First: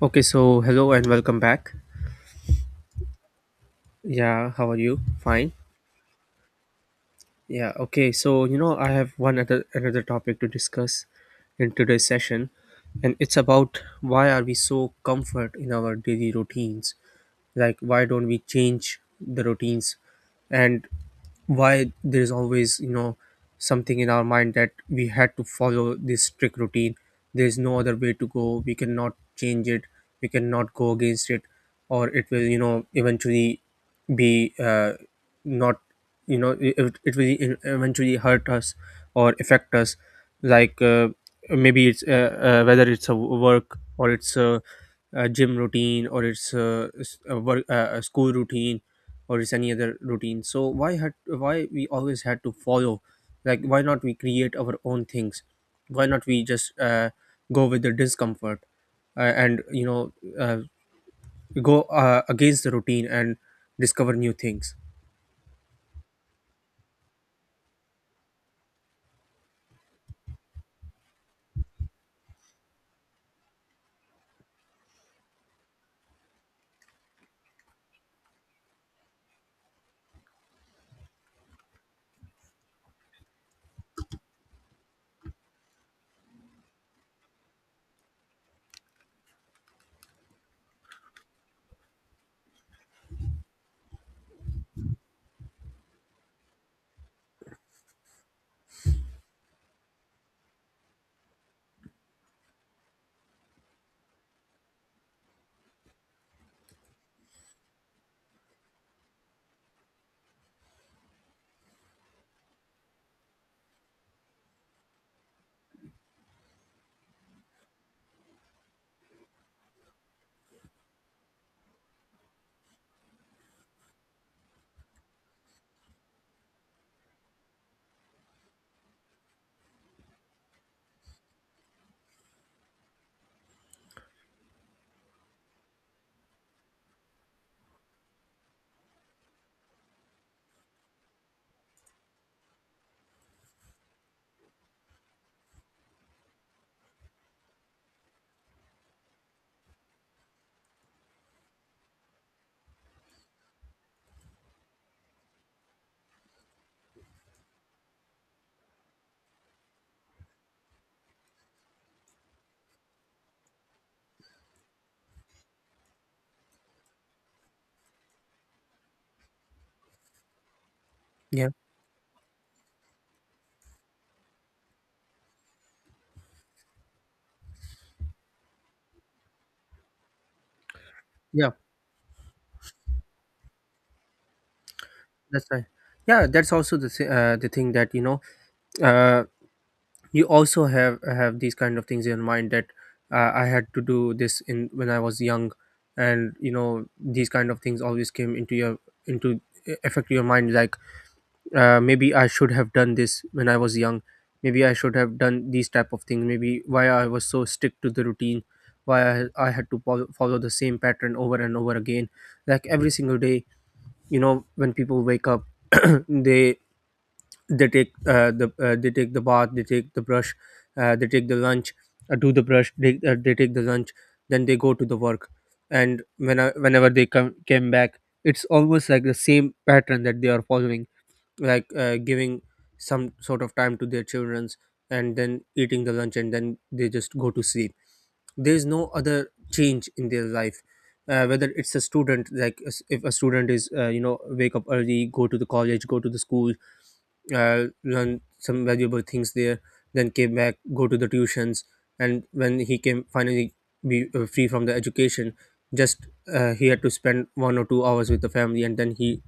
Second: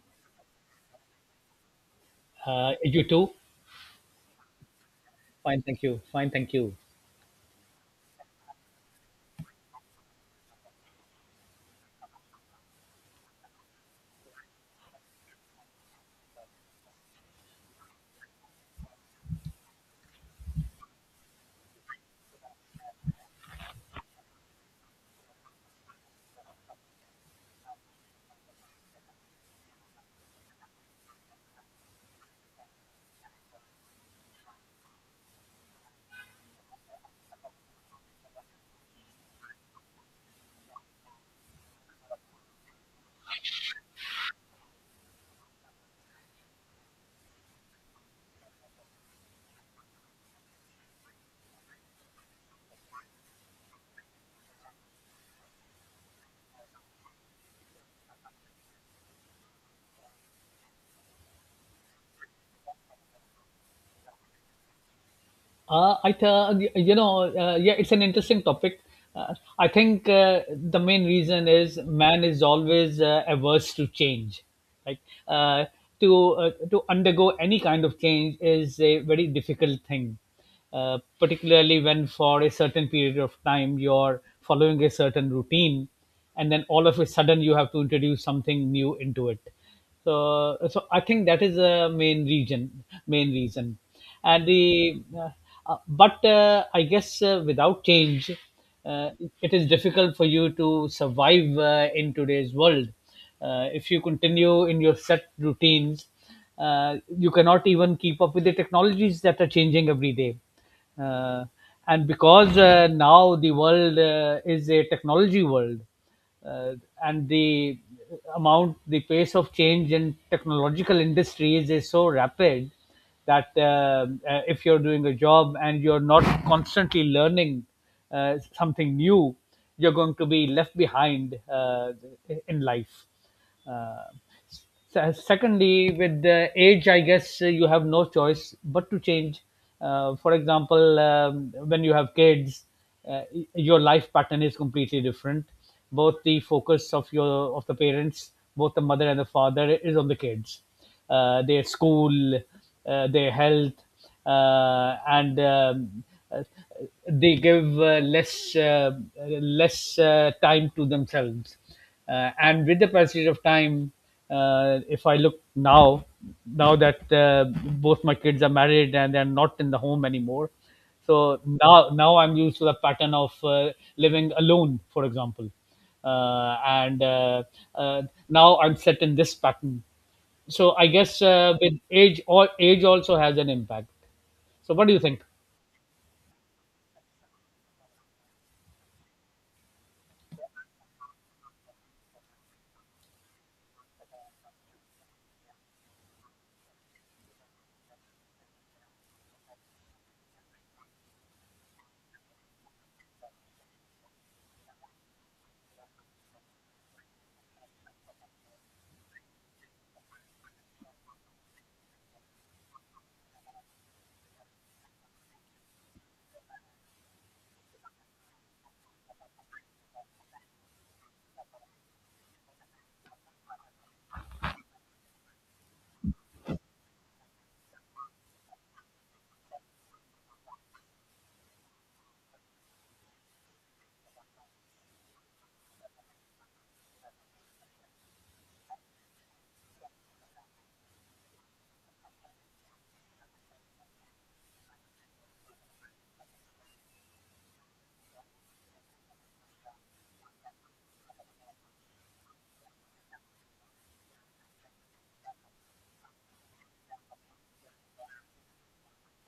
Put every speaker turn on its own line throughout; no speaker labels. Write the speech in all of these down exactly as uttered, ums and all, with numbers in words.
Okay, so hello and welcome back.
Uh, you too?
Yeah, how are you? Fine.
Fine, thank you. Fine, thank you.
Yeah, okay. So, you know, I have one other another topic to discuss in today's session, and it's about why are we so comfort in our daily routines, like why don't we change the routines, and why there's always you know something in our mind that we had to follow this strict routine. There's no other way to go, we cannot change it, we cannot go against it, or it will you know eventually be uh, not, you know it, it will eventually hurt us or affect us, like, uh, maybe it's, uh, uh, whether it's a work or it's a, a gym routine, or it's a, s- a work uh, a school routine, or it's any other routine. So why had, why we always had to follow? Like why not we create our own things? Why not we just uh, go with the discomfort uh, and, you know uh, go uh, against the routine and discover new things.
Uh, I th- you know, uh, yeah, It's an interesting topic. Uh, I think uh, the main reason is man is always uh, averse to change. Like uh, to uh, to undergo any kind of change is a very difficult thing, uh, particularly when for a certain period of time you're following a certain routine, and then all of a sudden you have to introduce something new into it. so so I think that is the main reason, main reason. And the uh, uh, but uh, I guess uh, without change, uh, it is difficult for you to survive uh, in today's world. Uh, if you continue in your set routines, uh, you cannot even keep up with the technologies that are changing every day. Uh, and because uh, now the world uh, is a technology world. Uh, and the amount, the pace of change in technological industries is so rapid that uh, uh, if you're doing a job and you're not constantly learning uh, something new, you're going to be left behind uh, in life. Uh, Se- secondly, with the age, I guess uh, you have no choice but to change. Uh, for example, um, when you have kids, uh, y- your life pattern is completely different. Both the focus of your of the parents, both the mother and the father, is on the kids, uh, their school, uh, their health, uh, and um, uh, they give uh, less uh, less uh, time to themselves. Uh, and with the passage of time, uh, if I look now, now that uh, both my kids are married and they're not in the home anymore. so
Yeah,
now now I'm used to the pattern of uh, living alone, for example. Uh, and uh, uh, now I'm set in this pattern. So I guess
yeah,
uh, with age or age also has an impact. So what do you think?
that's right. Yeah, that's also the thi- uh, the thing that, you know uh, you also have have these kind of things in mind, that uh, I had to do this in when I was young. And, you know, these kind of things always came into your, into, e, affect your mind, like, uh, maybe I should have done this when I was young, maybe I should have done these type of things, maybe why I was so strict to the routine, why i, I had to follow, follow the same pattern over and over again, like every single day. You know, when people wake up they they take uh, the uh, they take the bath, they take the brush, uh, they take the lunch uh, do the brush, they, uh, they take the lunch, then they go to the work. And when I, whenever they come came back, it's almost like the same pattern that they are following, like, uh, giving some sort of time to their children's, and then eating the lunch, and then they just go to sleep. There's no other change in their life. Uh, whether it's a student, like s- if a student is, uh, you know, wake up early, go to the college, go to the school, uh, learn some valuable things there, then came back, go to the tuitions, and when he came finally be uh, free from the education, just, uh, he had to spend one or two hours with the family, and then he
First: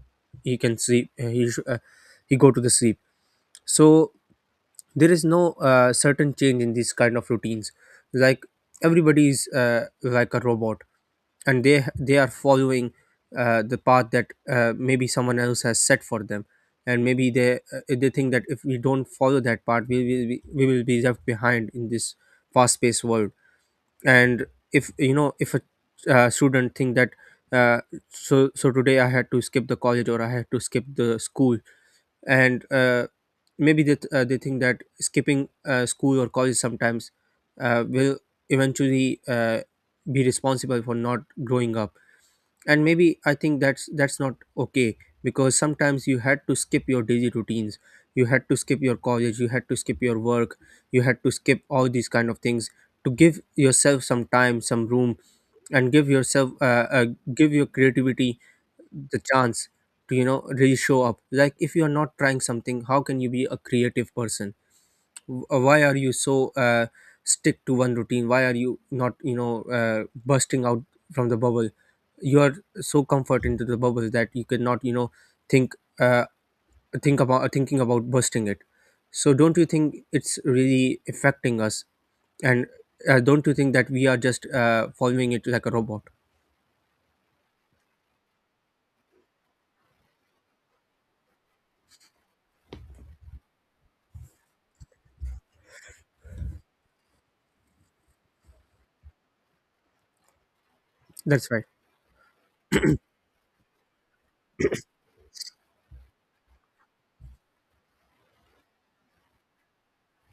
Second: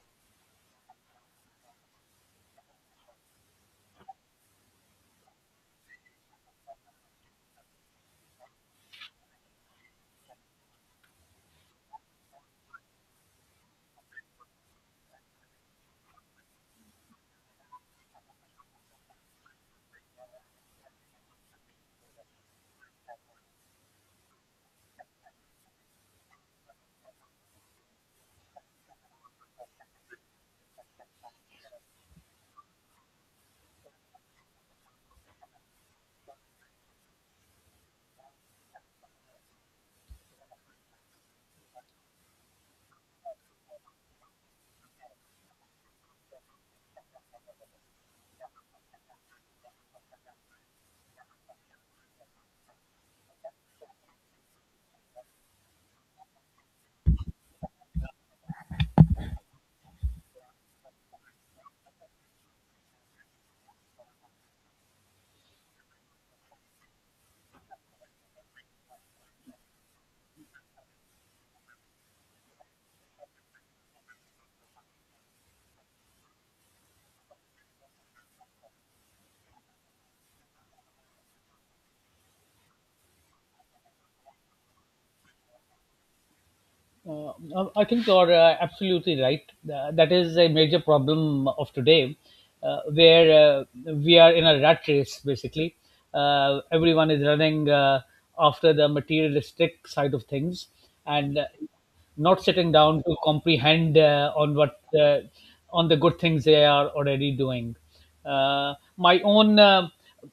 he can sleep, uh, he sh- uh, he go to the sleep. So there is no uh, certain change in these kind of routines, like, everybody is uh, like a robot, and they they are following uh, the path that, uh, maybe someone else has set for them. And maybe they uh, they think that if we don't follow that path, we will be, we will be left behind in this fast paced world. And, if you know, if a, uh, student think that, uh, so so today I had to skip the college, or I had to skip the school. And uh, maybe they, th- uh, they think that skipping uh, school or college sometimes uh, will eventually uh, be responsible for not growing up. And maybe I think that's that's not okay, because sometimes you had to skip your daily routines, you had to skip your college, you had to skip your work, you had to skip all these kind of things, to give yourself some time, some room, and give yourself, uh, uh, give your creativity the chance to, you know, really show up. Like if you are not trying something, how can you be a creative person? W- why are you so uh, stick to one routine? Why are you not, you know uh, bursting out from the bubble? You are so comfort into the bubble that you cannot, you know, think, uh, think about thinking about bursting it. So don't you think it's really affecting us? And uh, don't you think that we are just uh, following it like a robot?
Uh, I think you're uh, absolutely right. Uh, that is a major problem of today, uh, where uh, we are in a rat race, basically. Uh, everyone is running uh, after the materialistic side of things, and uh,
That's right.
not sitting down to comprehend uh, on what uh, on the good things they are already doing. Uh, my own uh,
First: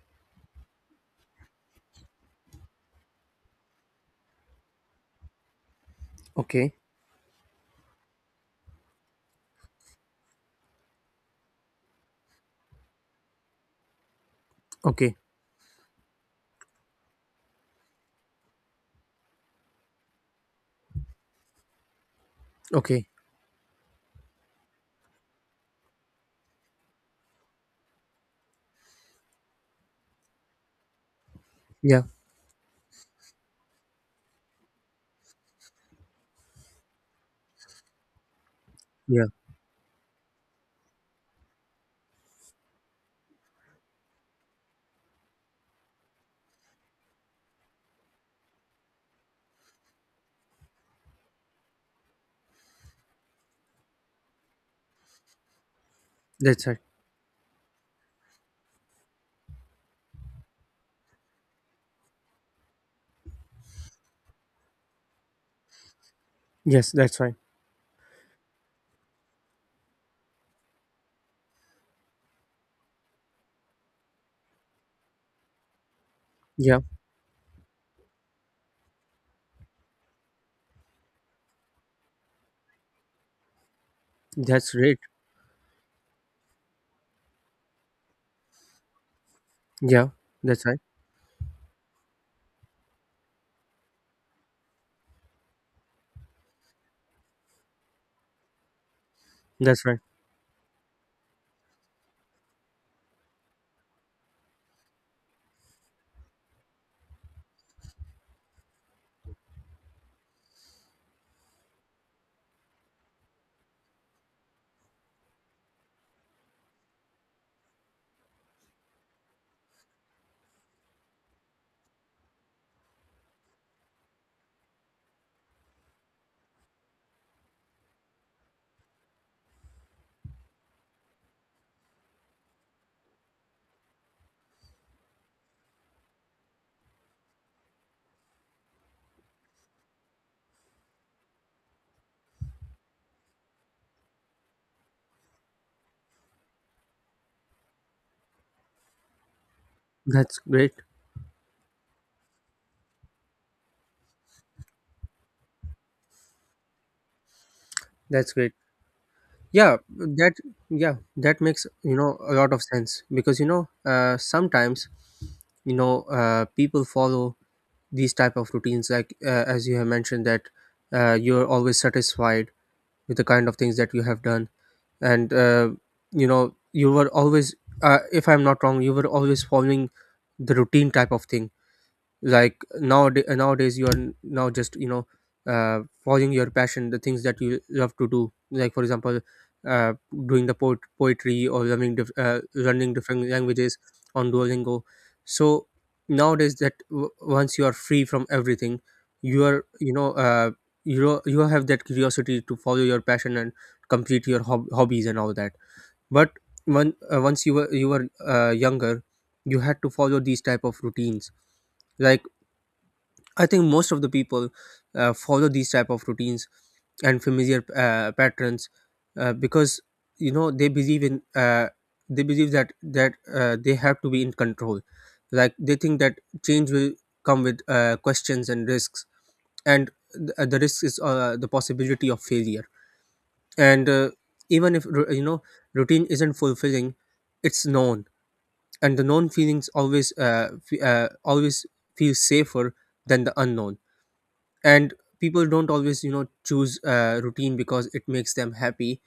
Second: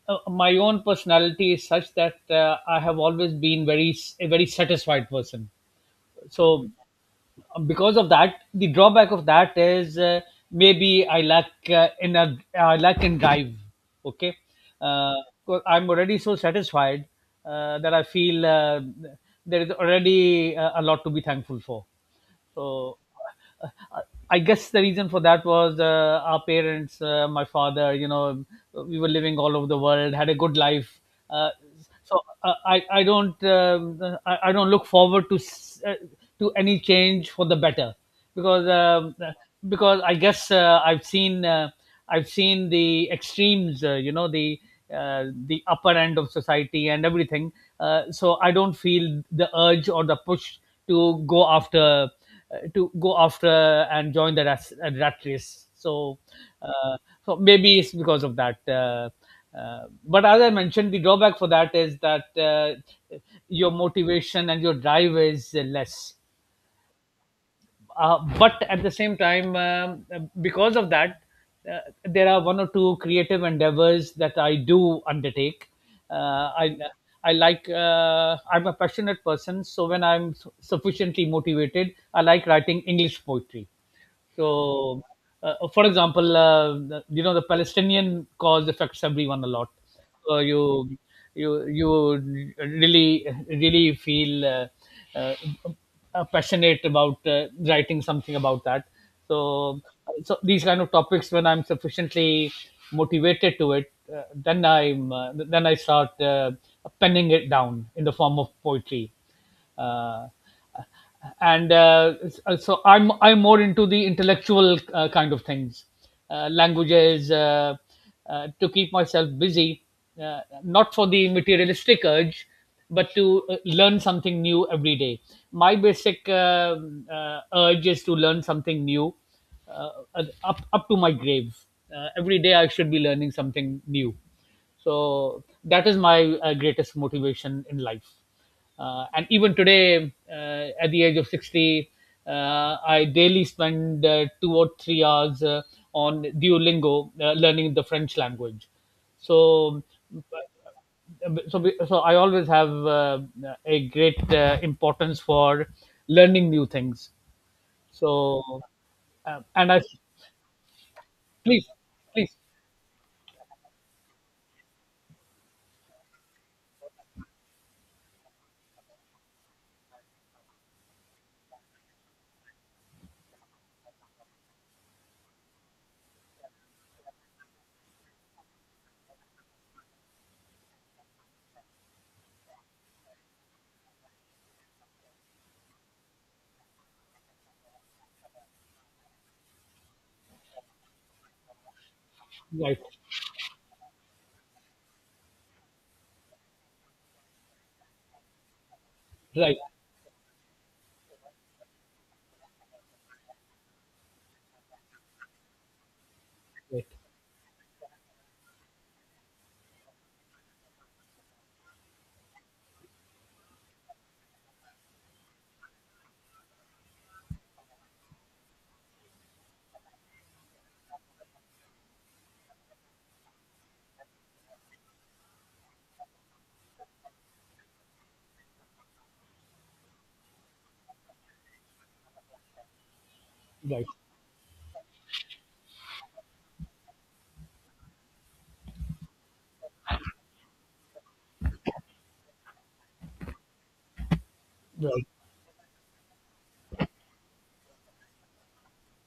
uh, my own personality is such that uh, I have always been very a very satisfied person. So
Okay.
because of that, the drawback of that is, uh, maybe I lack uh, in a I lack in drive. Okay. uh,
Okay.
'Cause I'm already so satisfied uh, that I feel uh, there is already uh, a lot to be thankful for. So
Okay.
uh, uh, I guess the reason for that was uh, our parents, uh, my father, you know, we were living all over the world, had a good life. Uh,
Yeah,
so uh, I, I don't, um I, I don't look forward to s- uh, to any change for the better, because um,
yeah,
because I guess uh, I've seen uh, I've seen the extremes, uh, you know, the uh, the upper end of society and everything. Uh, so I don't feel the urge or the push to go after uh, to go after and join the rat, uh, rat race. So
that's right.
uh, so maybe it's because of that. Uh, uh, but as I mentioned, the drawback for that is that uh, your motivation and your drive is uh, less,
Yes, that's right.
uh, but at the same time, um, uh, because of that, uh, there are one or two creative endeavors that I do undertake. uh, i
Yeah,
i like, uh, I'm a passionate person, so when I'm su- sufficiently motivated, I like writing English poetry.
that's great.
so, uh, uh, for example, uh, the- you know, the Palestinian cause affects everyone a lot.
Yeah,
So
that's right.
you you you really, really feel uh, uh, uh, passionate about uh, writing something about that. So
That's right.
so these kind of topics, when I'm sufficiently motivated to it, uh, then I'm uh, then I start uh, penning it down in the form of poetry. Uh, and uh, so I'm I'm more into the intellectual uh, kind of things, uh, languages, uh, uh, to keep myself busy, uh, not for the materialistic urge, but to uh, learn something new every day. My basic um uh, urge is to learn something new, uh, up up to my grave. Uh, every day I should be learning something new, so that is my uh, greatest motivation in life. Uh, and even today, uh, at the age of sixty, uh, I daily spend uh, two or three hours uh, on Duolingo, uh, learning the French language. So
That's great.
so so I always have uh, a great uh, importance for learning new things. So
That's great.
uh, and
Yeah,
I
that yeah, that makes,
please,
you know, a
please,
lot of sense, because, you know, uh, sometimes, you know uh, people follow these type of routines, like, uh, as you have mentioned that, uh, you're always satisfied with the kind of things that you have done. And, uh, you know, you were always, uh, if I'm not wrong, you were always following the routine type of thing. Like nowadays nowadays you are now just, you know, uh following your passion, the things that you love to do, like for example, uh doing the poet- poetry, or learning dif- uh,
right,
learning different languages on Duolingo. So nowadays that, w- once you are free from everything, you
right,
are you know uh you know, you have that curiosity to follow your passion and complete your hob- hobbies and all that. But
right,
when, uh, once you were you were uh, younger, you had to follow these type of routines, like, I think most of the people uh, follow these type of routines and familiar uh, patterns, uh, because, you know, they believe in uh, they believe that that uh, they have to be in control. Like they think that change will come with uh, questions and risks, and the, the risk is uh, the possibility of failure.
right,
And uh, even if, ru- you know, routine isn't fulfilling, it's known, and the known feelings always, uh, fe- uh, always feel safer than the unknown. And
right.
people don't always, you know, choose uh, routine because it makes them happy,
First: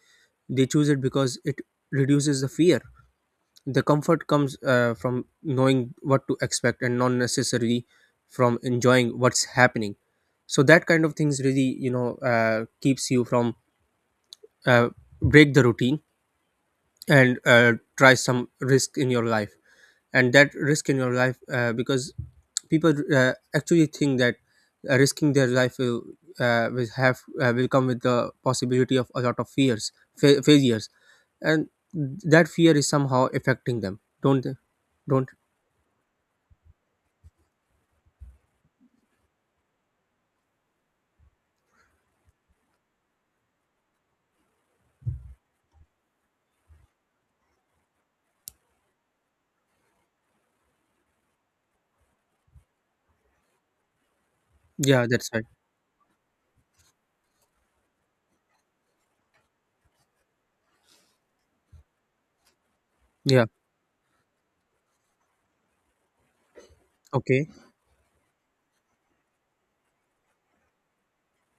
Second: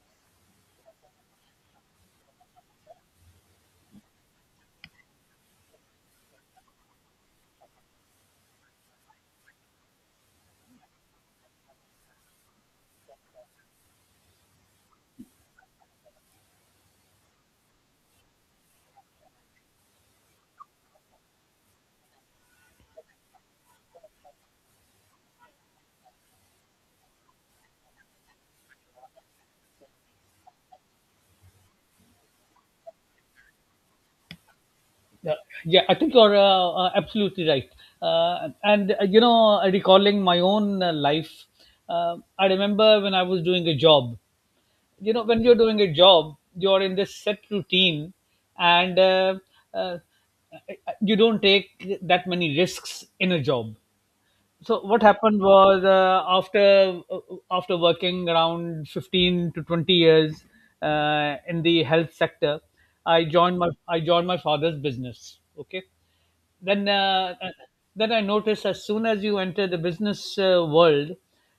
they choose it because it reduces the fear. The comfort comes uh, from knowing what to expect, and not necessarily from enjoying what's happening. So that kind of things really, you know uh, keeps you from uh, break the routine, and uh, try some risk in your life. And that risk in your life, uh, because people uh, actually think that uh, risking their life will, uh, will have uh, will come with the possibility of a lot of fears, fa- failures, and that fear is somehow affecting them, don't they? Don't.
Yeah, yeah, I think you're uh, uh, absolutely right. Uh, and uh, You know, recalling my own uh, life, uh, I remember when I was doing a job. You know, when you're doing a job, you're in this set routine, and uh, uh, you don't take that many risks in a job. So what
Yeah, that's
happened
right.
was, uh, after uh, after working around fifteen to twenty years uh, in the health sector, I
Yeah,
joined my I joined my father's business. Okay, then uh,
okay.
uh, then I noticed, as soon as you enter the business uh, world,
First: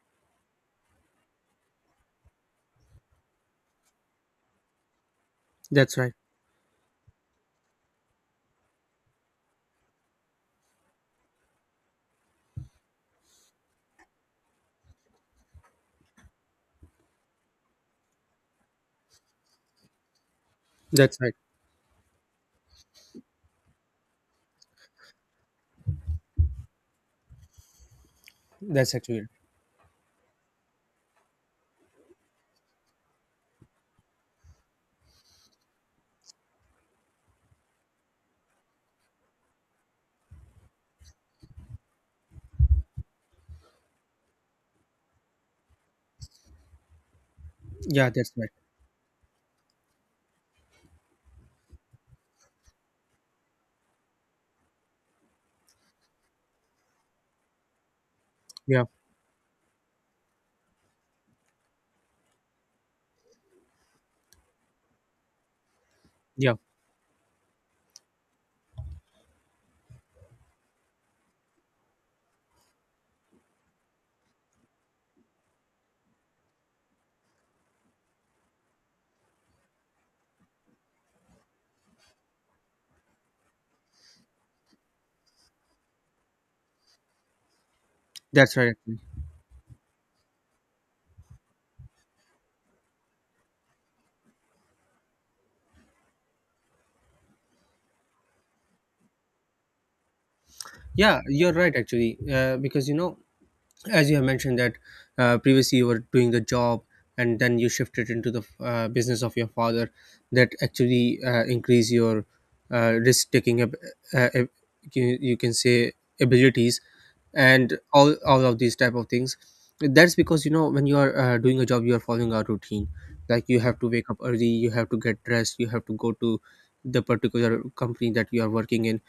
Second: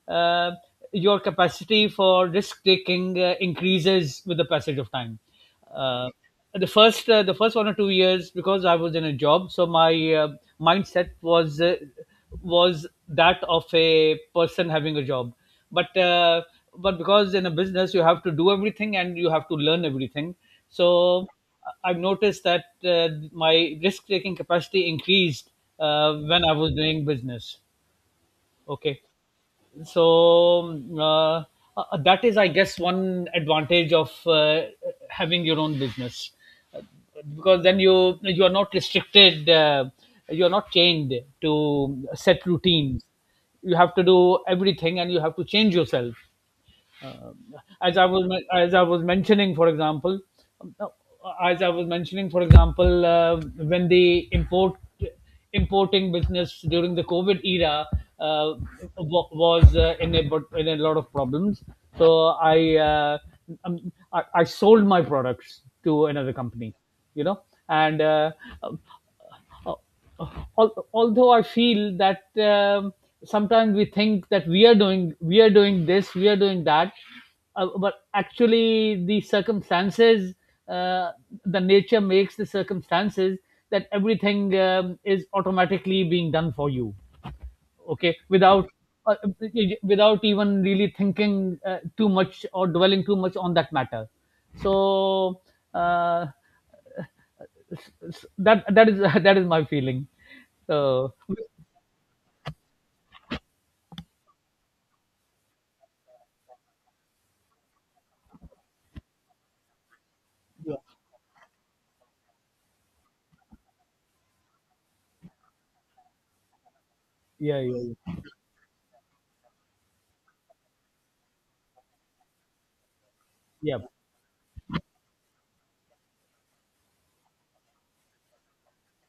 uh, your capacity for risk taking uh, increases with the passage of time.
That's
Uh,
right.
the first uh, the first one or two years, because I was in a job, so my uh, mindset was uh, was that of a person having a job. But uh, but because in a business you have to do everything and you have to learn everything,
That's
so
right.
I've noticed that uh, my risk taking capacity increased uh, when I was doing business.
That's
Okay,
actually right.
so uh, uh, that is, I guess, one advantage of uh, having your own business. Uh, because then you you are not restricted, uh, you are not chained to set routines. You have to do everything, and you have to change yourself, uh, as I
Yeah,
was
that's right.
as I was mentioning, for example, uh, as I was mentioning, for example, uh, when the import importing business during the COVID era uh,
Yeah,
wa- was uh, in a but in a lot of problems. So I, uh, um, I I sold my products to another
yeah,
company, you know, and. Uh, uh, al- although I feel that, um, sometimes we think that we are doing we are doing this, we are doing that, uh, but actually the circumstances, uh, the nature makes the circumstances that everything um, is automatically being done for you. Okay,
that's
without
right actually.
uh, without even really thinking uh, too much or dwelling too much on that matter. So uh, s- that that is that is my feeling. So
Yeah, you're right actually. Uh, because, you know, as you have mentioned that, uh, previously you were doing the job, and then you shifted into the uh, business of your father, that
yeah,
actually uh, increase your uh, risk taking ab- uh, ab- you you can say abilities,
yeah,
and
yeah,
all all of these type of things. That's because, you know, when you are uh, doing a job, you are following a routine. Like you have
yeah,
to wake up early, you have to get dressed, you have to go to the particular company that you are working in.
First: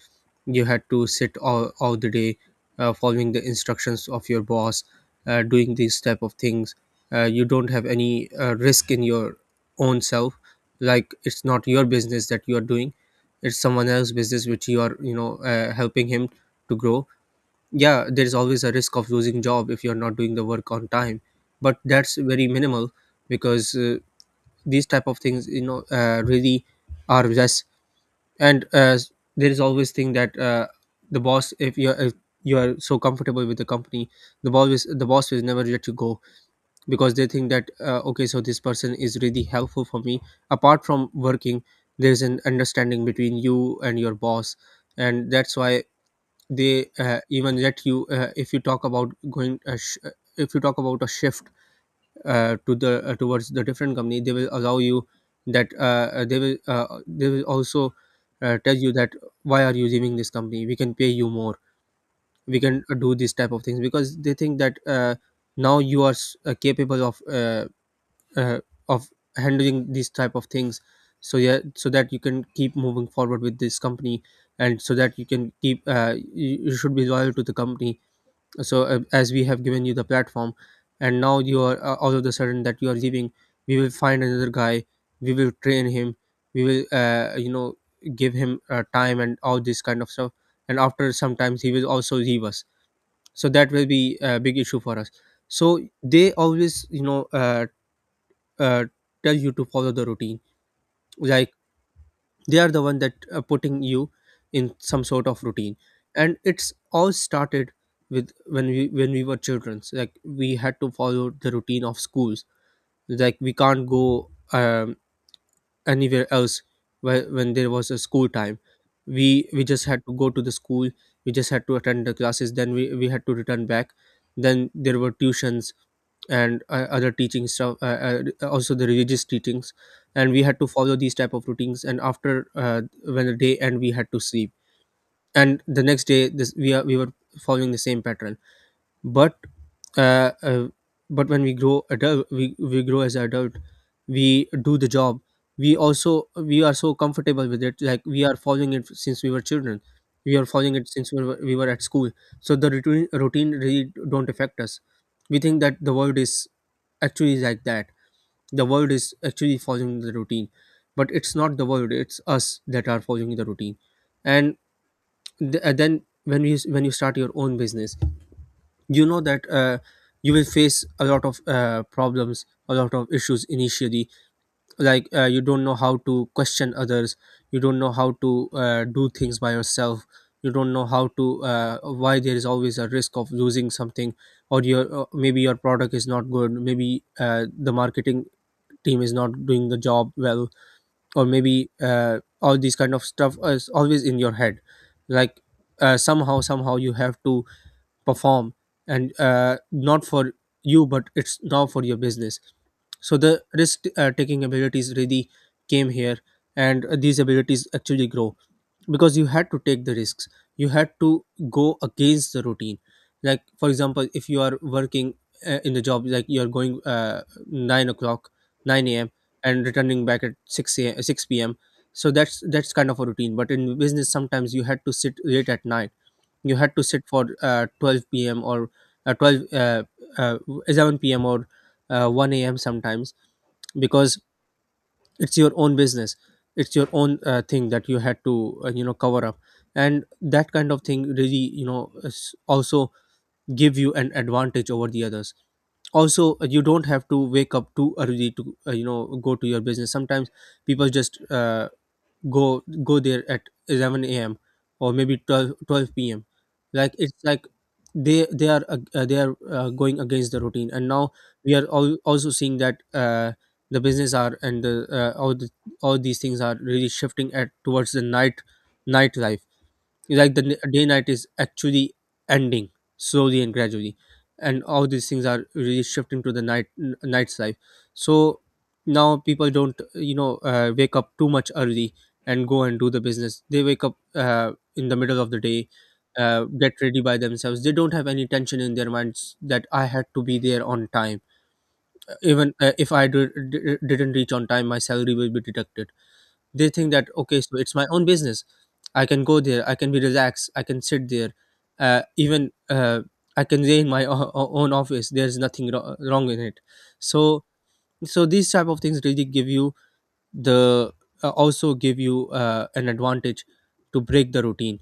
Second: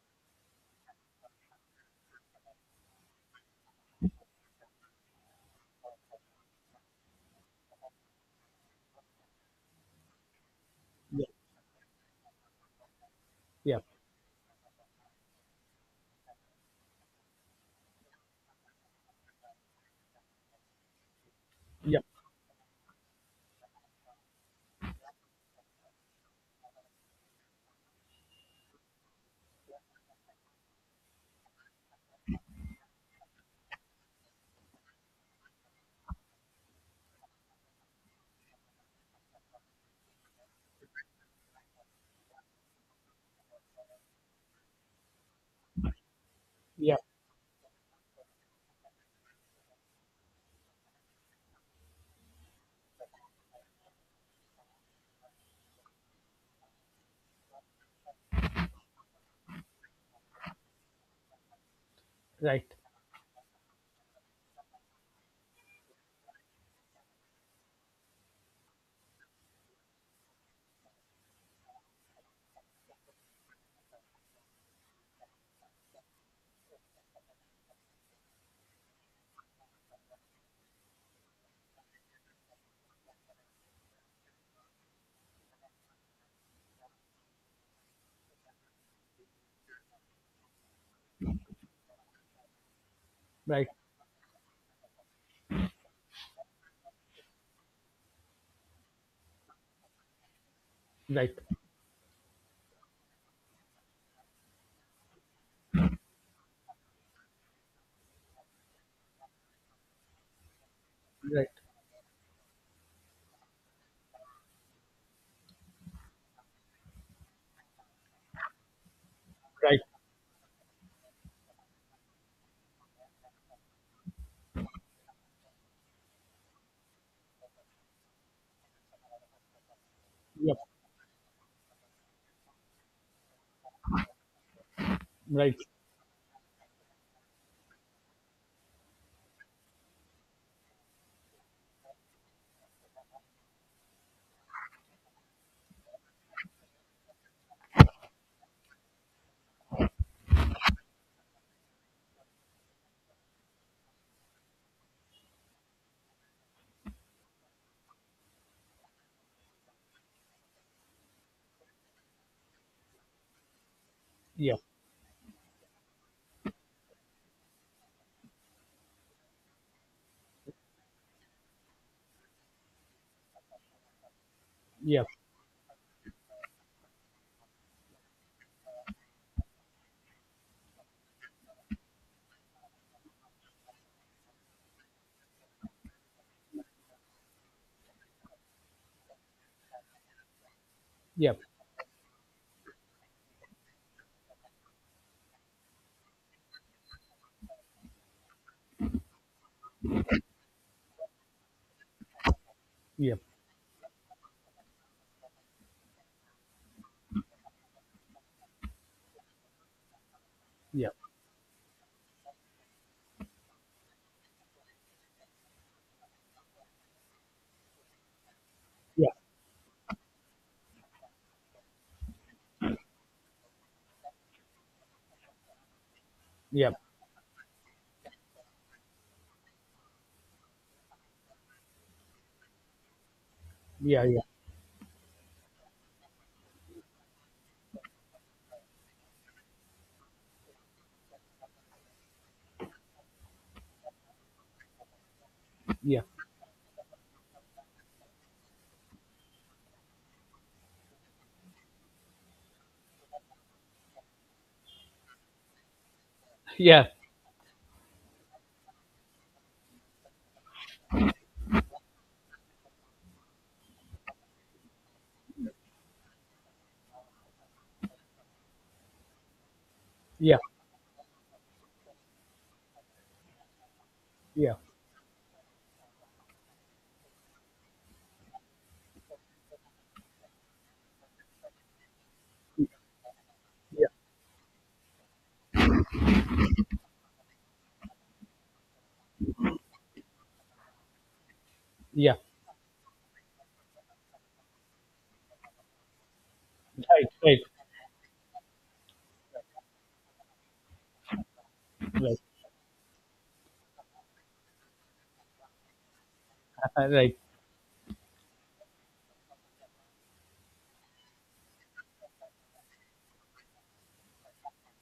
You had to sit all, all the day, uh, following the instructions of your boss, uh, doing these type of things. Uh, you don't have any uh, risk in your own self. Like it's not your business that you are doing, it's
yeah,
someone else's business which you are, you know uh, helping him to grow. Yeah, there's always a risk of losing job if you're not doing the work on time, but
yeah,
that's
yeah,
very minimal, because uh, these type of things, you know uh, really are less. And uh, there is always thing that, uh, the boss if you're if you are so comfortable with the company, the boss is, the boss will never let you go, because they think that, uh, okay, so this person is really helpful for me apart from working. There's an understanding between you and your boss, and that's why they
yeah,
uh, even let you, uh, if you talk about going a sh- if you talk about a shift uh, to the uh, towards the different company, they will allow you, that, uh, uh, they will uh, they will also uh, tell you that, why are you leaving this company, we can pay you more, we
right,
can uh, do this type of things, because they think that, uh, now you are, s- uh, capable of, uh, uh, of handling these type of things. So yeah, so that you can keep moving forward with this company, and so that you can keep, uh, you, you should be loyal to the company. So, uh, as we have given you the platform, and now you are, uh, all of the sudden that you are leaving, we will find another guy, we will train him, we will uh, you know, give him uh, time and all this kind of stuff, and after sometimes he will also leave us, so
right,
that will be a big issue for us. So they always, you know uh, uh, tell you to follow the routine.
right,
Like, they are the one that are putting you in some sort of routine, and it's all started with when we when we were children. So, like we had to follow
right,
the routine of schools. Like we can't go um, anywhere else whe- when there was a school time. We we
right,
just had to go to the school. We just had to attend the classes. Then we, we had to return back. Then there were tuitions and uh, other teaching stuff, uh, uh, also the religious teachings. And we
yeah,
had to follow these type of routines, and after uh, when the day end we had to sleep.
right,
And the next day this we are we were following the same pattern. But uh, uh, but when we grow adult, we, we grow as adult. We do the job. We also we are so comfortable with it, like we are following it since we were children. We are following it since we were, we were at school. So the routine, routine really don't affect us. We think that the world is actually like that. The world is actually following the routine, but it's not the world, it's us that are following the routine. and
yeah,
th- and then when you when you start your own business, you know that uh, you will face a lot of uh, problems, a lot of issues initially.
yeah,
Like, uh, you don't know how to question others. You don't know how to uh, do things by yourself. You don't know how to, uh, why there is always a risk of losing something. Or your, uh, maybe your product is not good, maybe uh, the marketing team is not doing the job well. Or
yeah,
maybe uh, all these kind of stuff is always in your head. Like, uh, somehow, somehow you have to perform. And uh, not for you, but it's now for your business.
yeah,
So the risk uh, taking abilities really came here. And uh, these abilities actually grow because you had to take the risks. You
yeah,
had to go against the routine. Like for example, if you are working uh, in the job, like you are going, uh, 9 o'clock, nine a m a.m, and returning back at six a m a m six p m p.m. So that's that's kind of a routine. But in business sometimes you had to sit late at night. You
yeah,
had to sit for uh, twelve p m p.m or uh, 12 uh, uh, eleven p m p.m or uh, one a m a.m sometimes.
yeah, yeah,
Because
yeah,
it's your own business. It's your own uh, thing that you had to, uh, you know, cover up. And that kind of thing really, you know, s- also give you an advantage over the others.
yeah,
Also uh, you don't have to wake up too early to, uh, you know, go to your business. Sometimes people just uh, go go there at eleven a m a.m, or maybe twelve twelve p.m.
yeah,
Like it's like they they are uh, uh, they are uh, going against the routine. And now we are all also seeing that uh, the business are, and the uh, all the all these things are really shifting at towards the night, nightlife. Like
yeah,
the n- day night is actually ending, slowly and gradually.
yeah,
And all these things are really shifting to the night, n- night's life. So now people don't, you know, uh, wake up too much early and go and do the business. They wake
yeah,
up uh, in the middle of the day, uh, get ready by themselves. They don't have any tension in their minds that I had to be there on time.
yeah,
Even uh, if I d- d- didn't reach on time, my salary will be deducted. They think
right,
that, okay,
right,
so it's my own business. I can go there, I can be relaxed, I can sit there, uh,
right,
even uh, I can stay in my o- o- own office. There's nothing wro- wrong in it.
right,
So so these type of things really give you the, uh, also give you uh, an advantage to break the routine.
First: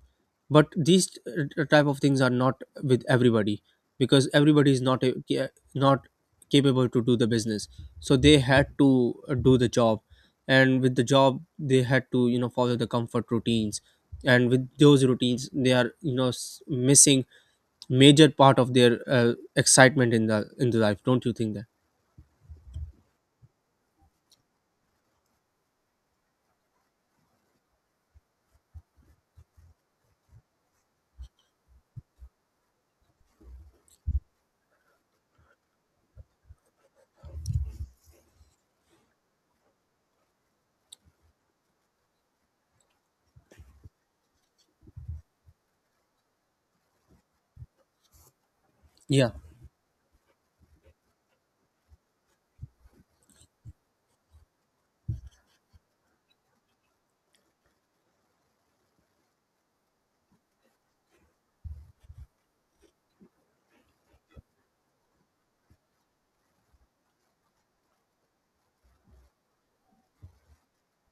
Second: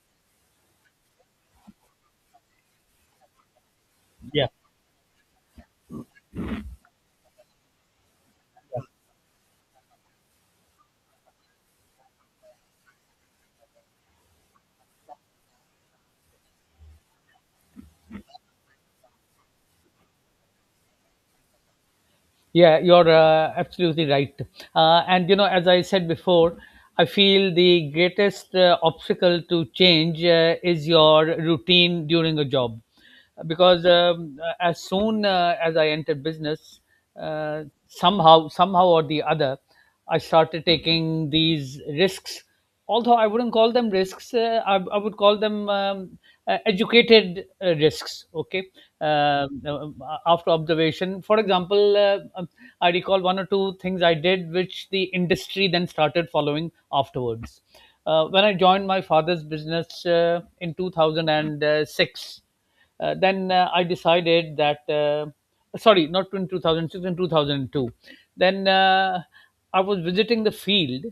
But these uh, type of things are not with everybody, because
yeah.
everybody is not a, ca- not capable to do the business. So they had to uh, do the job. And with the job they had to, you know, follow the comfort routines. And with those routines they are, you know, s- missing major part of their uh, excitement in the in the life. Don't you think that?
Yeah, you're uh, absolutely right. Uh, and you know, as I said before, I feel the greatest uh, obstacle to change uh, is your routine during a job, because um, as soon uh, as I entered business, uh, somehow, somehow or the other, I started taking these risks. Although I wouldn't call them risks, uh, I, I would call them um, uh, educated uh, risks. Okay.
Yeah,
Um, uh, uh, After observation, for example, uh, um, I recall one or two things I did which the industry then started following afterwards. Uh, when I joined my father's business uh, in two thousand six, uh, then uh, I decided that, uh, sorry, not in two thousand six, in two thousand two. Then uh, I was visiting the field,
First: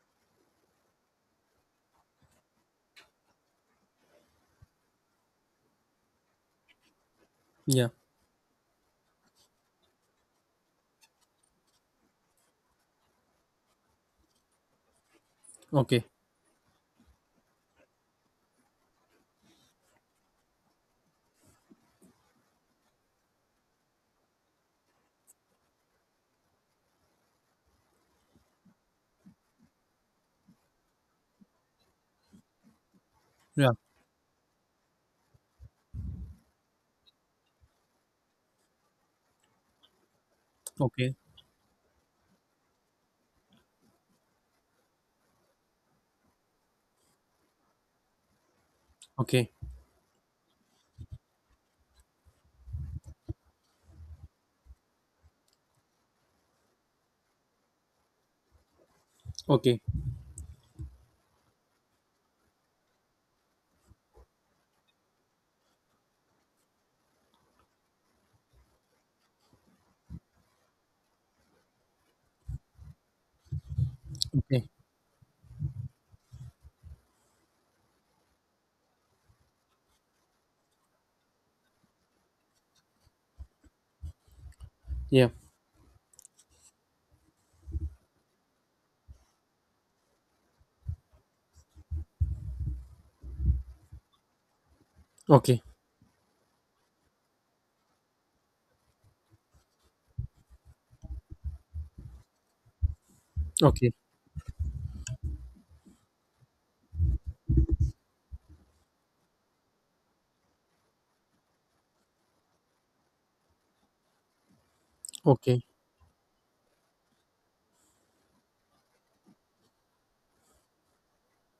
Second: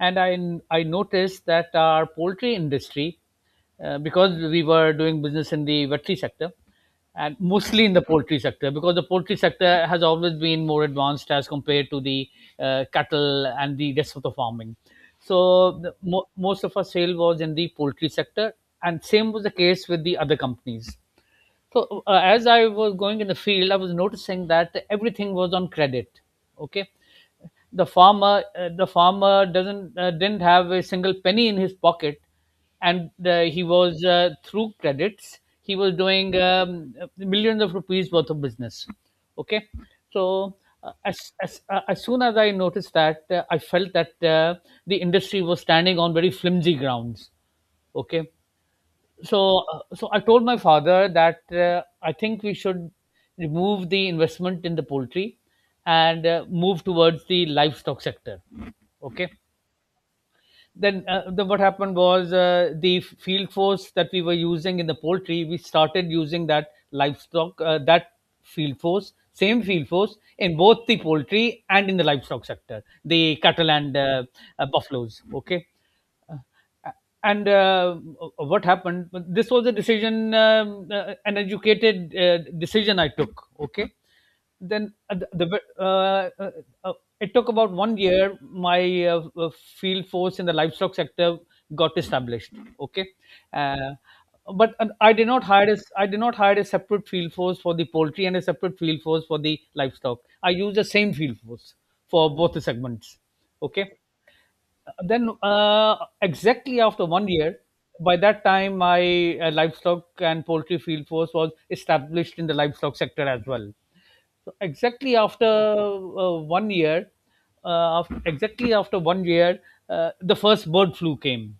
and I, I noticed that our poultry industry, uh, because we were doing business in the veterinary sector, and mostly
yeah.
in the poultry sector, because the poultry sector has always been more advanced as compared to the uh, cattle and the rest of the farming. So the
Okay.
mo- most of our sale was in the poultry sector, and same was the case with the other companies. So uh, as I was going in the field, I was noticing that everything was on credit. Okay, the farmer, uh, the farmer doesn't uh, didn't have a single penny in his pocket, and uh, he
Yeah.
was uh, through credits he was doing, um, millions of rupees worth of business. Okay, so uh,
Okay.
as as uh, as soon as I noticed that, uh, I felt that uh, the industry was standing on very flimsy grounds. Okay,
Okay.
so uh, so I told my father that uh, I think we should remove the investment in the poultry and uh, move towards the livestock sector. Okay.
Okay.
Then uh, the, what happened was uh, the field force that we were using in the poultry, we started using that livestock, uh, that field force, same field force in both the poultry and in the livestock sector, the cattle and uh, uh,
Okay.
buffaloes. Okay. Uh, and uh, What happened? This was a decision, um, uh, an educated uh, decision I took. Okay. then at
Yeah.
the, the uh, uh, uh, it took about one year my uh, uh, field force in the livestock sector got established. Okay. Uh, but uh, I did not
Okay.
hire a, I did not hire a separate field force for the poultry and a separate field force for the livestock. I used the same field force for both the segments. Okay.
Okay.
then uh, Exactly after one year, by that time my uh, livestock and poultry field force was established in the livestock sector as well. So exactly after
Okay.
uh, one year, uh, af- exactly after one year, uh, the first bird flu came.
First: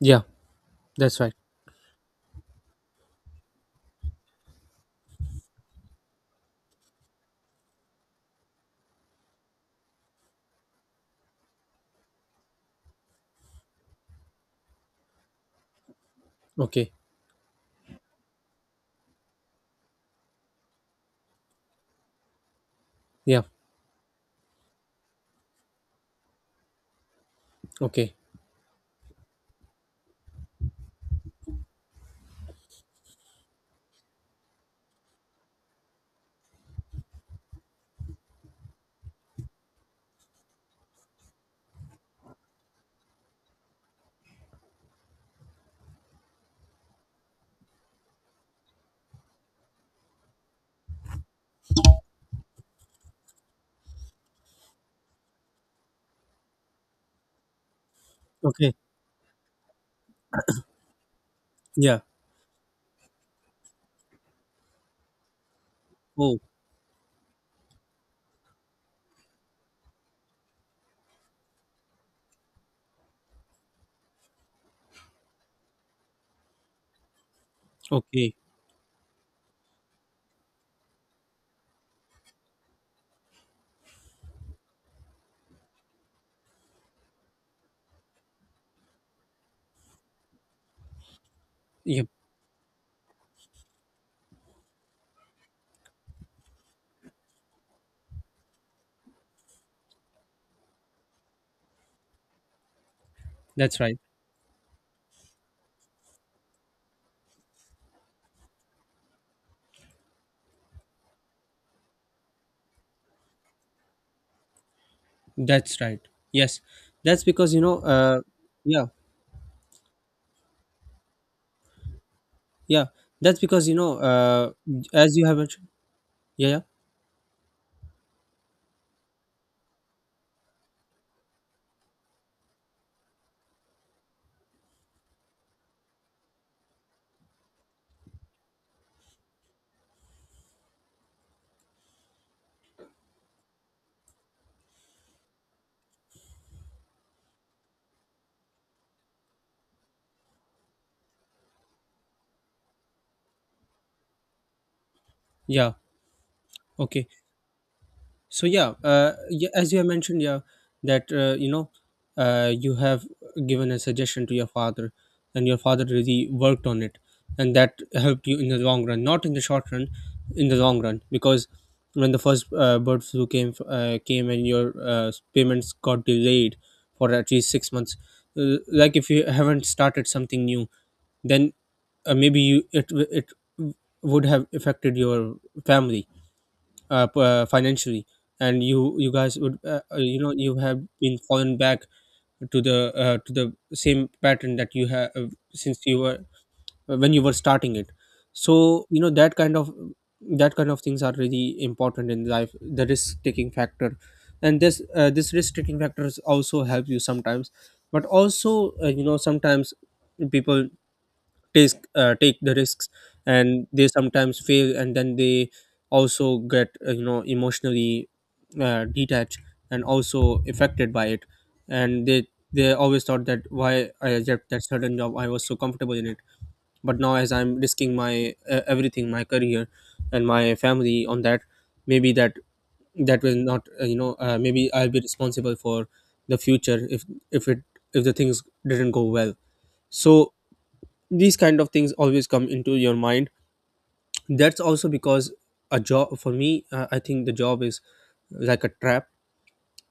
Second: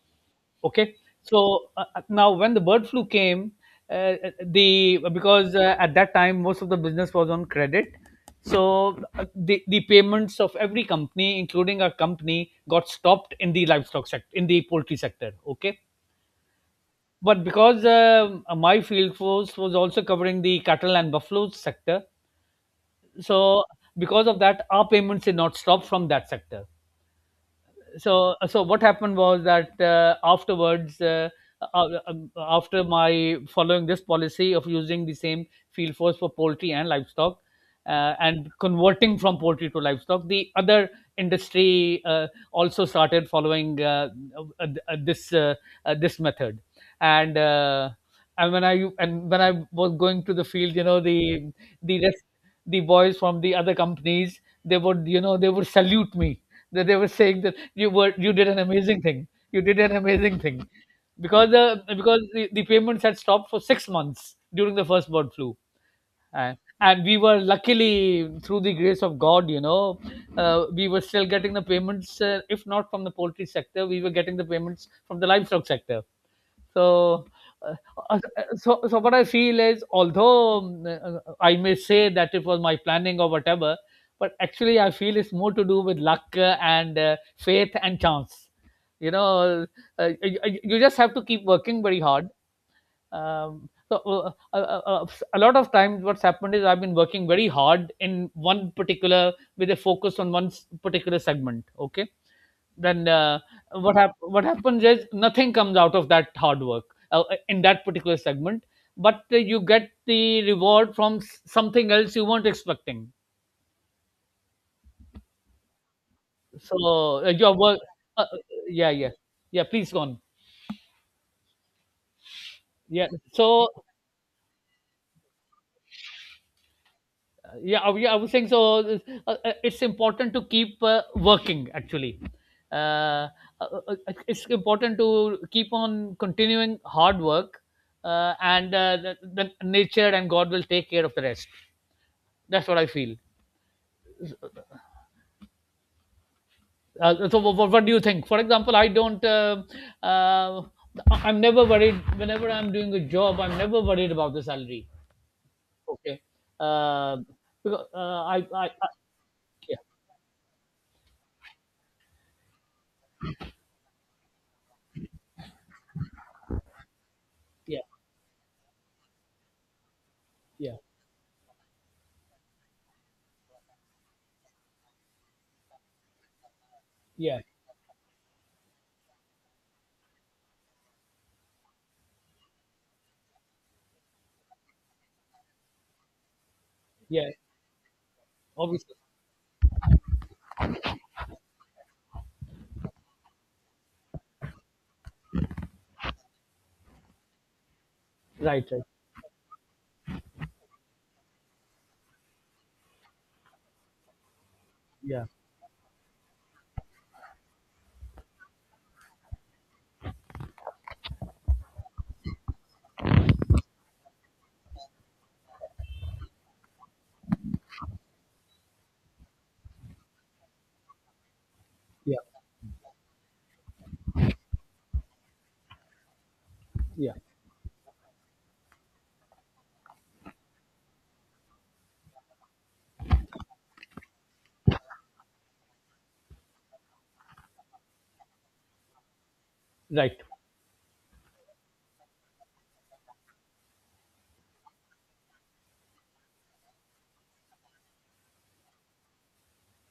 Yeah.
Okay,
That's right.
so uh, uh, now when the bird flu came, uh, the because uh, at that time most of the business was on credit, so uh, the the payments of every company, including our company, got stopped in the livestock sector, in the poultry sector. Okay,
Okay.
but because um, uh, my field force was also covering the cattle and buffalo sector.
Yeah.
So because of that, our payments did not stop from that sector.
Okay.
So so what happened was that uh, afterwards, uh, uh, um, after my following this policy of using the same field force for poultry and livestock, uh, and converting from poultry to livestock, the other industry uh, also started following uh, uh, uh, this uh, uh, this method. And. Uh, and when I and when I was going to the field, you know the the rest the boys from the other companies, they would, you know they would salute me. That They were saying that you were you did an
Okay.
amazing thing, you did an amazing thing, because the
Yeah.
because the, the payments had stopped for six months during the first bird flu.
Oh,
And, and we were luckily, through the grace of god, you know uh, we were still getting the payments. Uh, if not from the poultry sector, we were getting the payments from the livestock sector. so, uh, uh, uh,
okay.
so, so what I feel is, although um, uh, I may say that it was my planning or whatever, but actually I feel it's more to do with luck uh, and uh, faith and chance. You know, uh, you, you you just have to keep working very
Yeah.
hard. um, so uh, uh, uh, uh, a lot of times what's happened is I've been working very hard in one particular, with a focus on one particular segment. Okay. then uh,
That's
what
right.
hap- what happens is nothing comes out of that hard work uh, in that particular segment, but uh, you get the reward from s- something else you weren't expecting.
That's right. Yes.
So
That's
uh,
because,
your
you know,
work,
uh,
uh, uh,
yeah.
yeah, yeah, yeah, please go on.
Yeah.
Yeah,
That's because,
so
you know, uh, as you have mentioned, yeah. Yeah.
yeah, I, yeah, I was saying, so uh, uh, it's important to keep uh, working, actually. uh, uh, uh, uh, it's important to keep on continuing hard work, uh, and uh, the, the nature and god will take care of the rest. That's what I feel. Uh, so what, what do you think, for example? I don't, uh, uh, I'm never worried. Whenever I'm doing a job, I'm never worried about the salary.
Yeah.
Okay.
Okay.
uh, because uh,
So
I, I,
yeah,
I
uh, yeah, as
yeah,
you have mentioned, yeah, that uh, you know, uh, you have given a suggestion to your father, and your father really worked on it, and that
yeah,
helped you in the long run, not in the short run, in the
yeah,
long run, because when the first uh, bird flu came uh, came and your uh, payments got delayed for at
yeah,
least six months, uh, like if you haven't started something new, then uh, maybe you it w- it w- would have affected your family uh, p-
yeah.
uh, financially. And you
Obviously.
you guys would uh, uh, you know, you have been fallen back to the, uh, to the same pattern that you have uh, since you were, uh, when you were starting it.
Right, right.
So you know that kind of that kind of things are really important in life, the risk taking factor. And this uh,
Yeah,
this risk taking factors also help you sometimes. But also uh, you know, sometimes people take uh, take the risks, and they sometimes fail. And then they also get, uh, you know, emotionally uh, detached, and also affected by it. And
yeah,
they they always thought that, why I accept that certain job? I was so comfortable in it. But
yeah.
now as I'm risking my uh, everything, my career and my family on that, maybe that that will not, uh, you know, uh, maybe I'll be responsible for the future if if it if the things didn't go well.
Right.
So these kind of things always come into your mind. That's also because a job for me, uh, I think the job is like a trap.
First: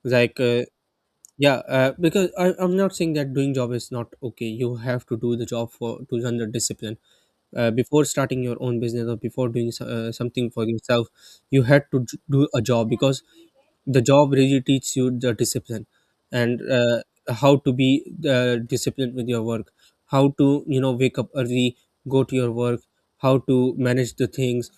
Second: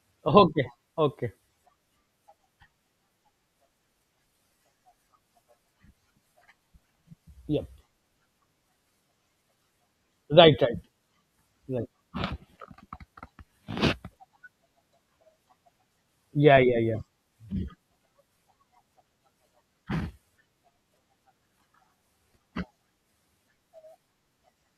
Like, uh,
Okay, okay.
yeah, uh, because I, I'm not saying that doing job is not okay. You have to do the job for to learn the discipline
Yeah.
uh, before starting your own business, or before doing so- uh, something
Right,
for
right,
yourself. You had
right.
to j- do a job, because the job really teaches you the discipline.
Yeah,
And
yeah,
uh,
yeah.
how to be uh, disciplined with your work, how to, you know, wake up early, go to your work, how to manage the things,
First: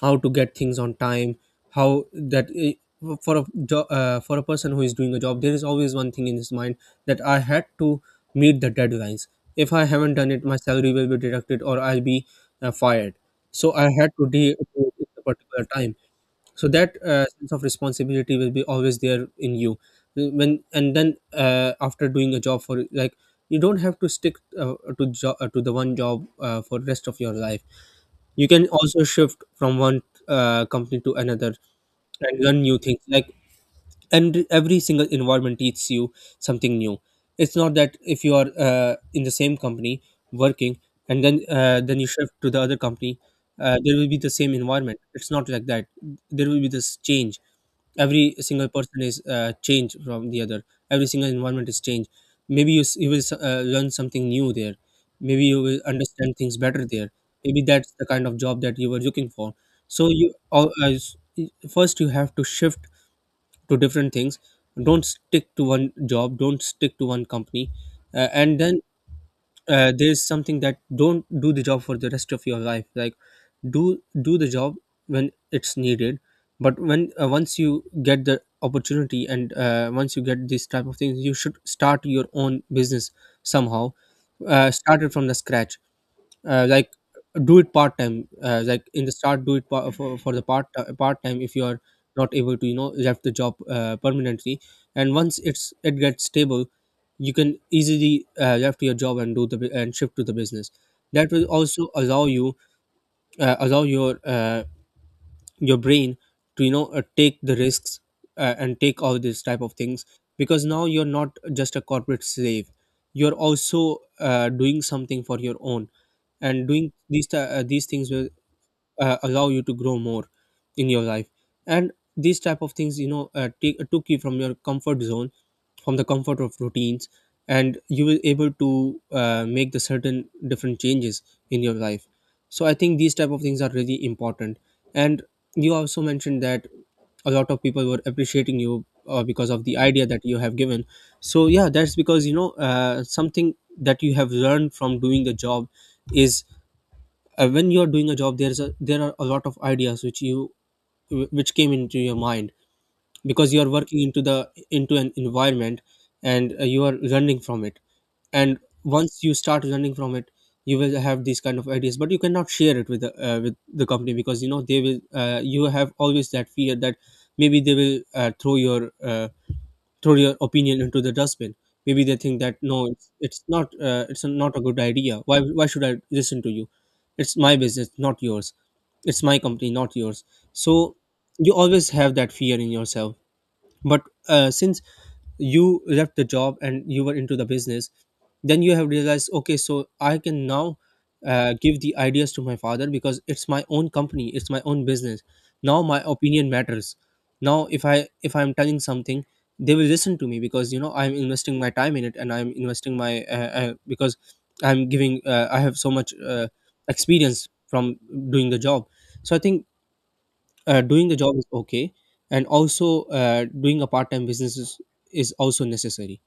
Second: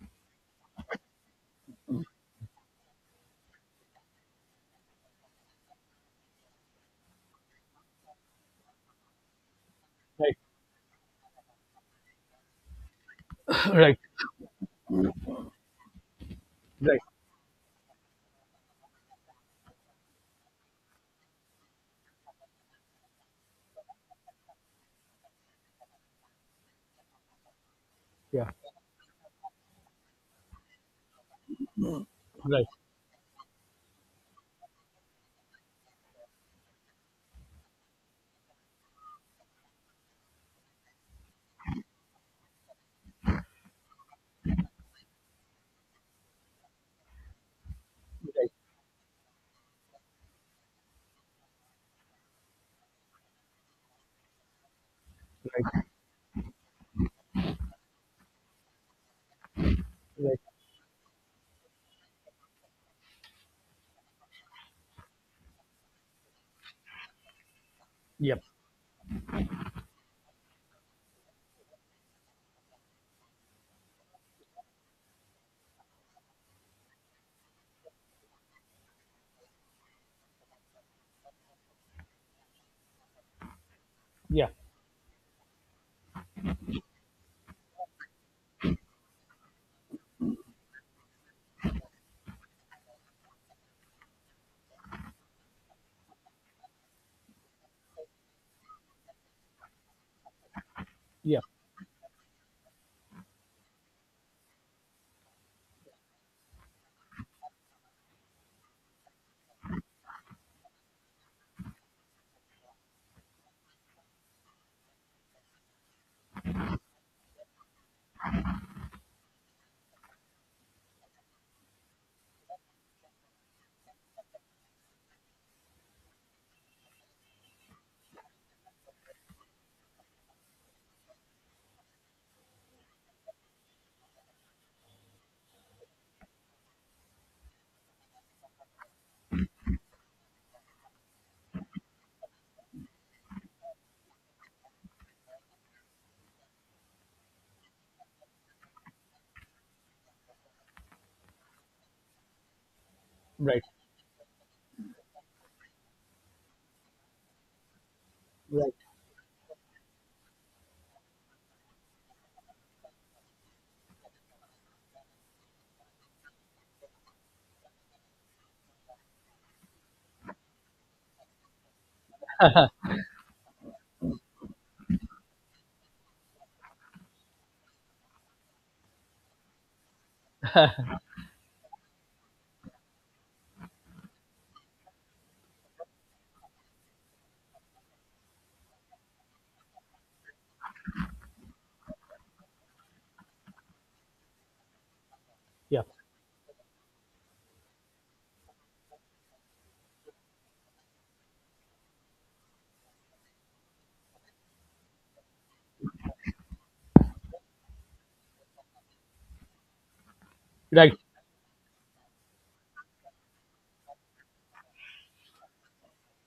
how to get things on time, how that i- for a jo- uh, for a person who is doing a job, there is always one thing in his mind, that I had to meet the deadlines. If I haven't done
Right,
it, my salary will be deducted, or I'll be uh, fired. So I
right,
had to do it at a particular time. So that
right.
uh, sense of responsibility will be always there in you. When and then uh, after doing a job for like, you don't have to stick uh, to jo- uh, to the one job uh, for rest of your life. You
Yeah,
can also shift from one uh, company to another and learn
right,
new things. Like, and every single environment teaches you something new. It's not that if you are uh, in the same company working, and then uh, then you shift to the other company, uh, there will be the same environment. It's not like that. There will be this change. Every
right,
single person is uh, changed from the other. Every single environment is changed. Maybe you, s- you will s- uh, learn something new there. Maybe you will
right,
understand things better there. Maybe that's the kind of job that you were looking for. So you
right.
al- as- first you have to shift to different things. Don't stick to one job, don't stick to one company. Uh,
Yeah,
and then, uh, there's something that, don't do the job for the rest of your life. Like, do do the job when it's needed. But when, uh, once you get the opportunity and uh, once you get these type of things, you should start your own business. Somehow
yeah,
uh, started from the scratch. Uh, like, do it part time, uh, like in the start, do it pa- for, for the part part time if you are not able to, you know, left the job uh, permanently. And once it's it gets stable, you can easily uh, left your job and do the bu- and shift to the business. That
yeah.
will also allow you uh, allow your uh, your brain to, you know, uh, Take the risks, uh, and take all these type of things because now you're not just a corporate slave, you're also uh, doing something for your own. And doing these th- uh, these things will uh, allow you to grow more in your life. And these type of things, you know uh, take, took you from your comfort zone, from the comfort of routines, and you will able to uh, make the certain different changes in your life. So I think these type of things are really important. And you also mentioned that a lot of people were appreciating you uh, because of the idea that you have given. So yeah, that's because you know uh, something that you have learned from doing the job is uh, when you're doing a job there's a there are a lot of ideas which you, which came into your mind because you
Right,
are working into the into an environment. And uh, you are learning from it. And
right,
once you start learning from it, you will have these kind of ideas, but you cannot share it with the, uh, with the company because you know they will, uh, you have always that fear that maybe they will uh, throw your, uh, throw your opinion into the dustbin. Maybe they think that no, it's, it's not, uh, it's not a good idea. Why why should I listen to you? It's my business, not yours. It's my company, not yours. So you always have that fear in yourself, but uh, since you left the job and you were into the business, then you have realized okay, so I can now uh, give the ideas to my father because it's my own company, it's my own business, now
yeah.
my opinion matters. Now if i if I'm telling something, they will listen to me because you know I'm investing my time in it, and I'm investing my, uh, uh, because I'm giving, uh, I have so much uh, experience from doing the job. So I think uh,
Right.
doing the job is okay, and also uh, doing a part-time business is, is also necessary.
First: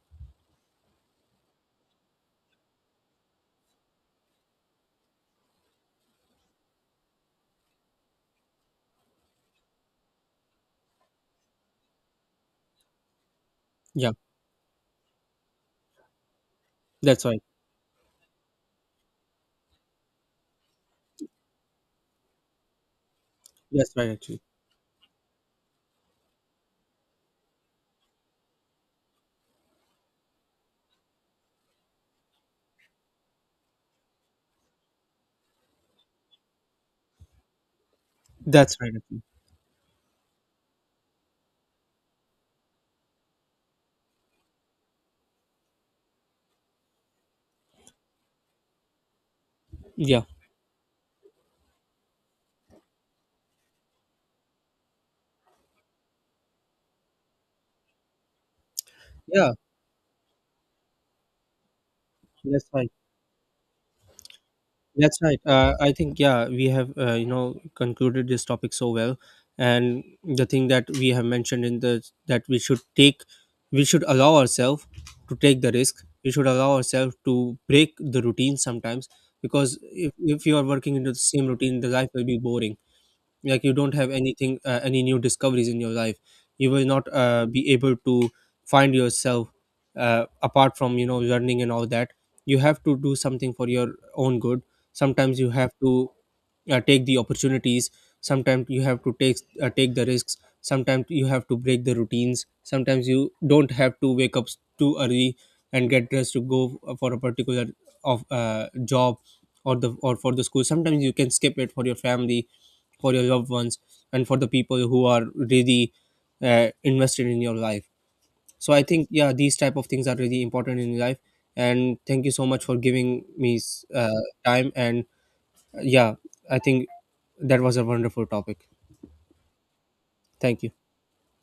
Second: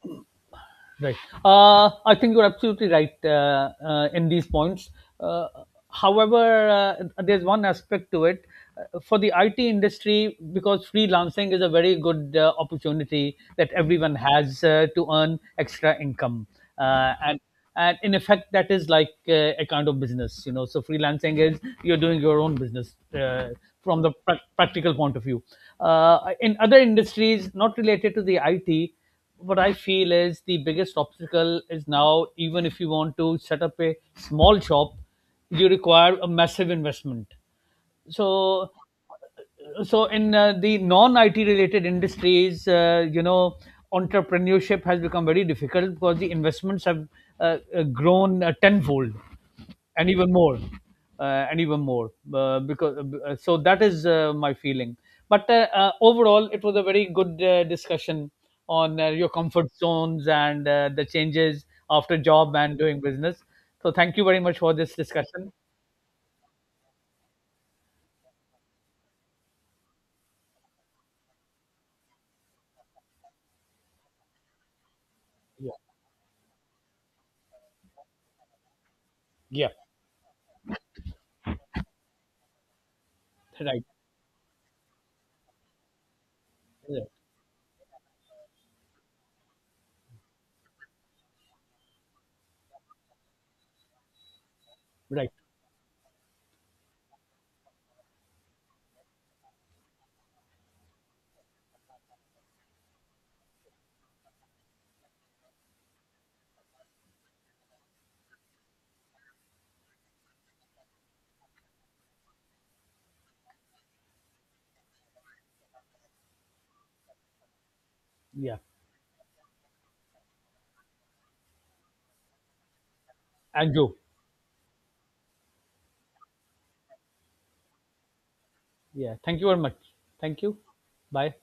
Right. Uh, I think you're absolutely right uh, uh, in these points. Uh, however, uh, there's one aspect to it. Uh, For the I T industry, because freelancing is a very good uh, opportunity that
Yeah,
everyone has uh, to earn extra income, uh,
that's
and
right.
and in effect, that is like uh, a kind of business, you know. So freelancing is you're doing your own business uh,
That's
from
right
the
actually.
prac practical point of view. Uh, in other industries not related to the I T, what I feel is the biggest obstacle is, now, even if you want to set up a small shop, you require a massive investment. so
That's right actually.
so in uh, the non I T related industries, uh, you know, entrepreneurship has become very difficult because the investments have uh, uh, grown uh, tenfold and
Yeah,
even more, uh, and even more. Uh, because uh, So that is uh, my feeling. But uh, uh, overall, it was a very good uh, discussion on uh, your
yeah.
comfort zones and uh, the changes after job
That's
and
right.
doing business. So thank you very much for this
That's right,
discussion.
uh, I think yeah, we have, uh, you know concluded this topic so well. And the thing that we have mentioned in the that we should take, we should allow ourselves to take the risk, we should allow ourselves to break the routine sometimes,
Yeah. Yeah.
because if, if you are working into the same routine, the life will be boring. Like you
Right.
don't have anything, uh, any new discoveries in your life. You will
Yeah.
not uh, be able to find yourself. Uh, apart from you know learning and all that, you have to do something for your own good.
Right.
Sometimes you have to uh, take the opportunities, sometimes you have to take uh, take the risks, sometimes you have to break the routines, sometimes you don't have to wake up s- too early and get dressed to go f- for a particular of uh, job, or the or for the school. Sometimes you can skip it for your family, for your loved ones, and for the people who are really uh, invested in your life.
Yeah.
So I think yeah, these type of things are really important in life. And thank you so much for giving me s-
Andrew.
uh, time and, uh, yeah, I think that was a wonderful topic.
Yeah. Thank you very much. Thank you.
Thank you.
Bye.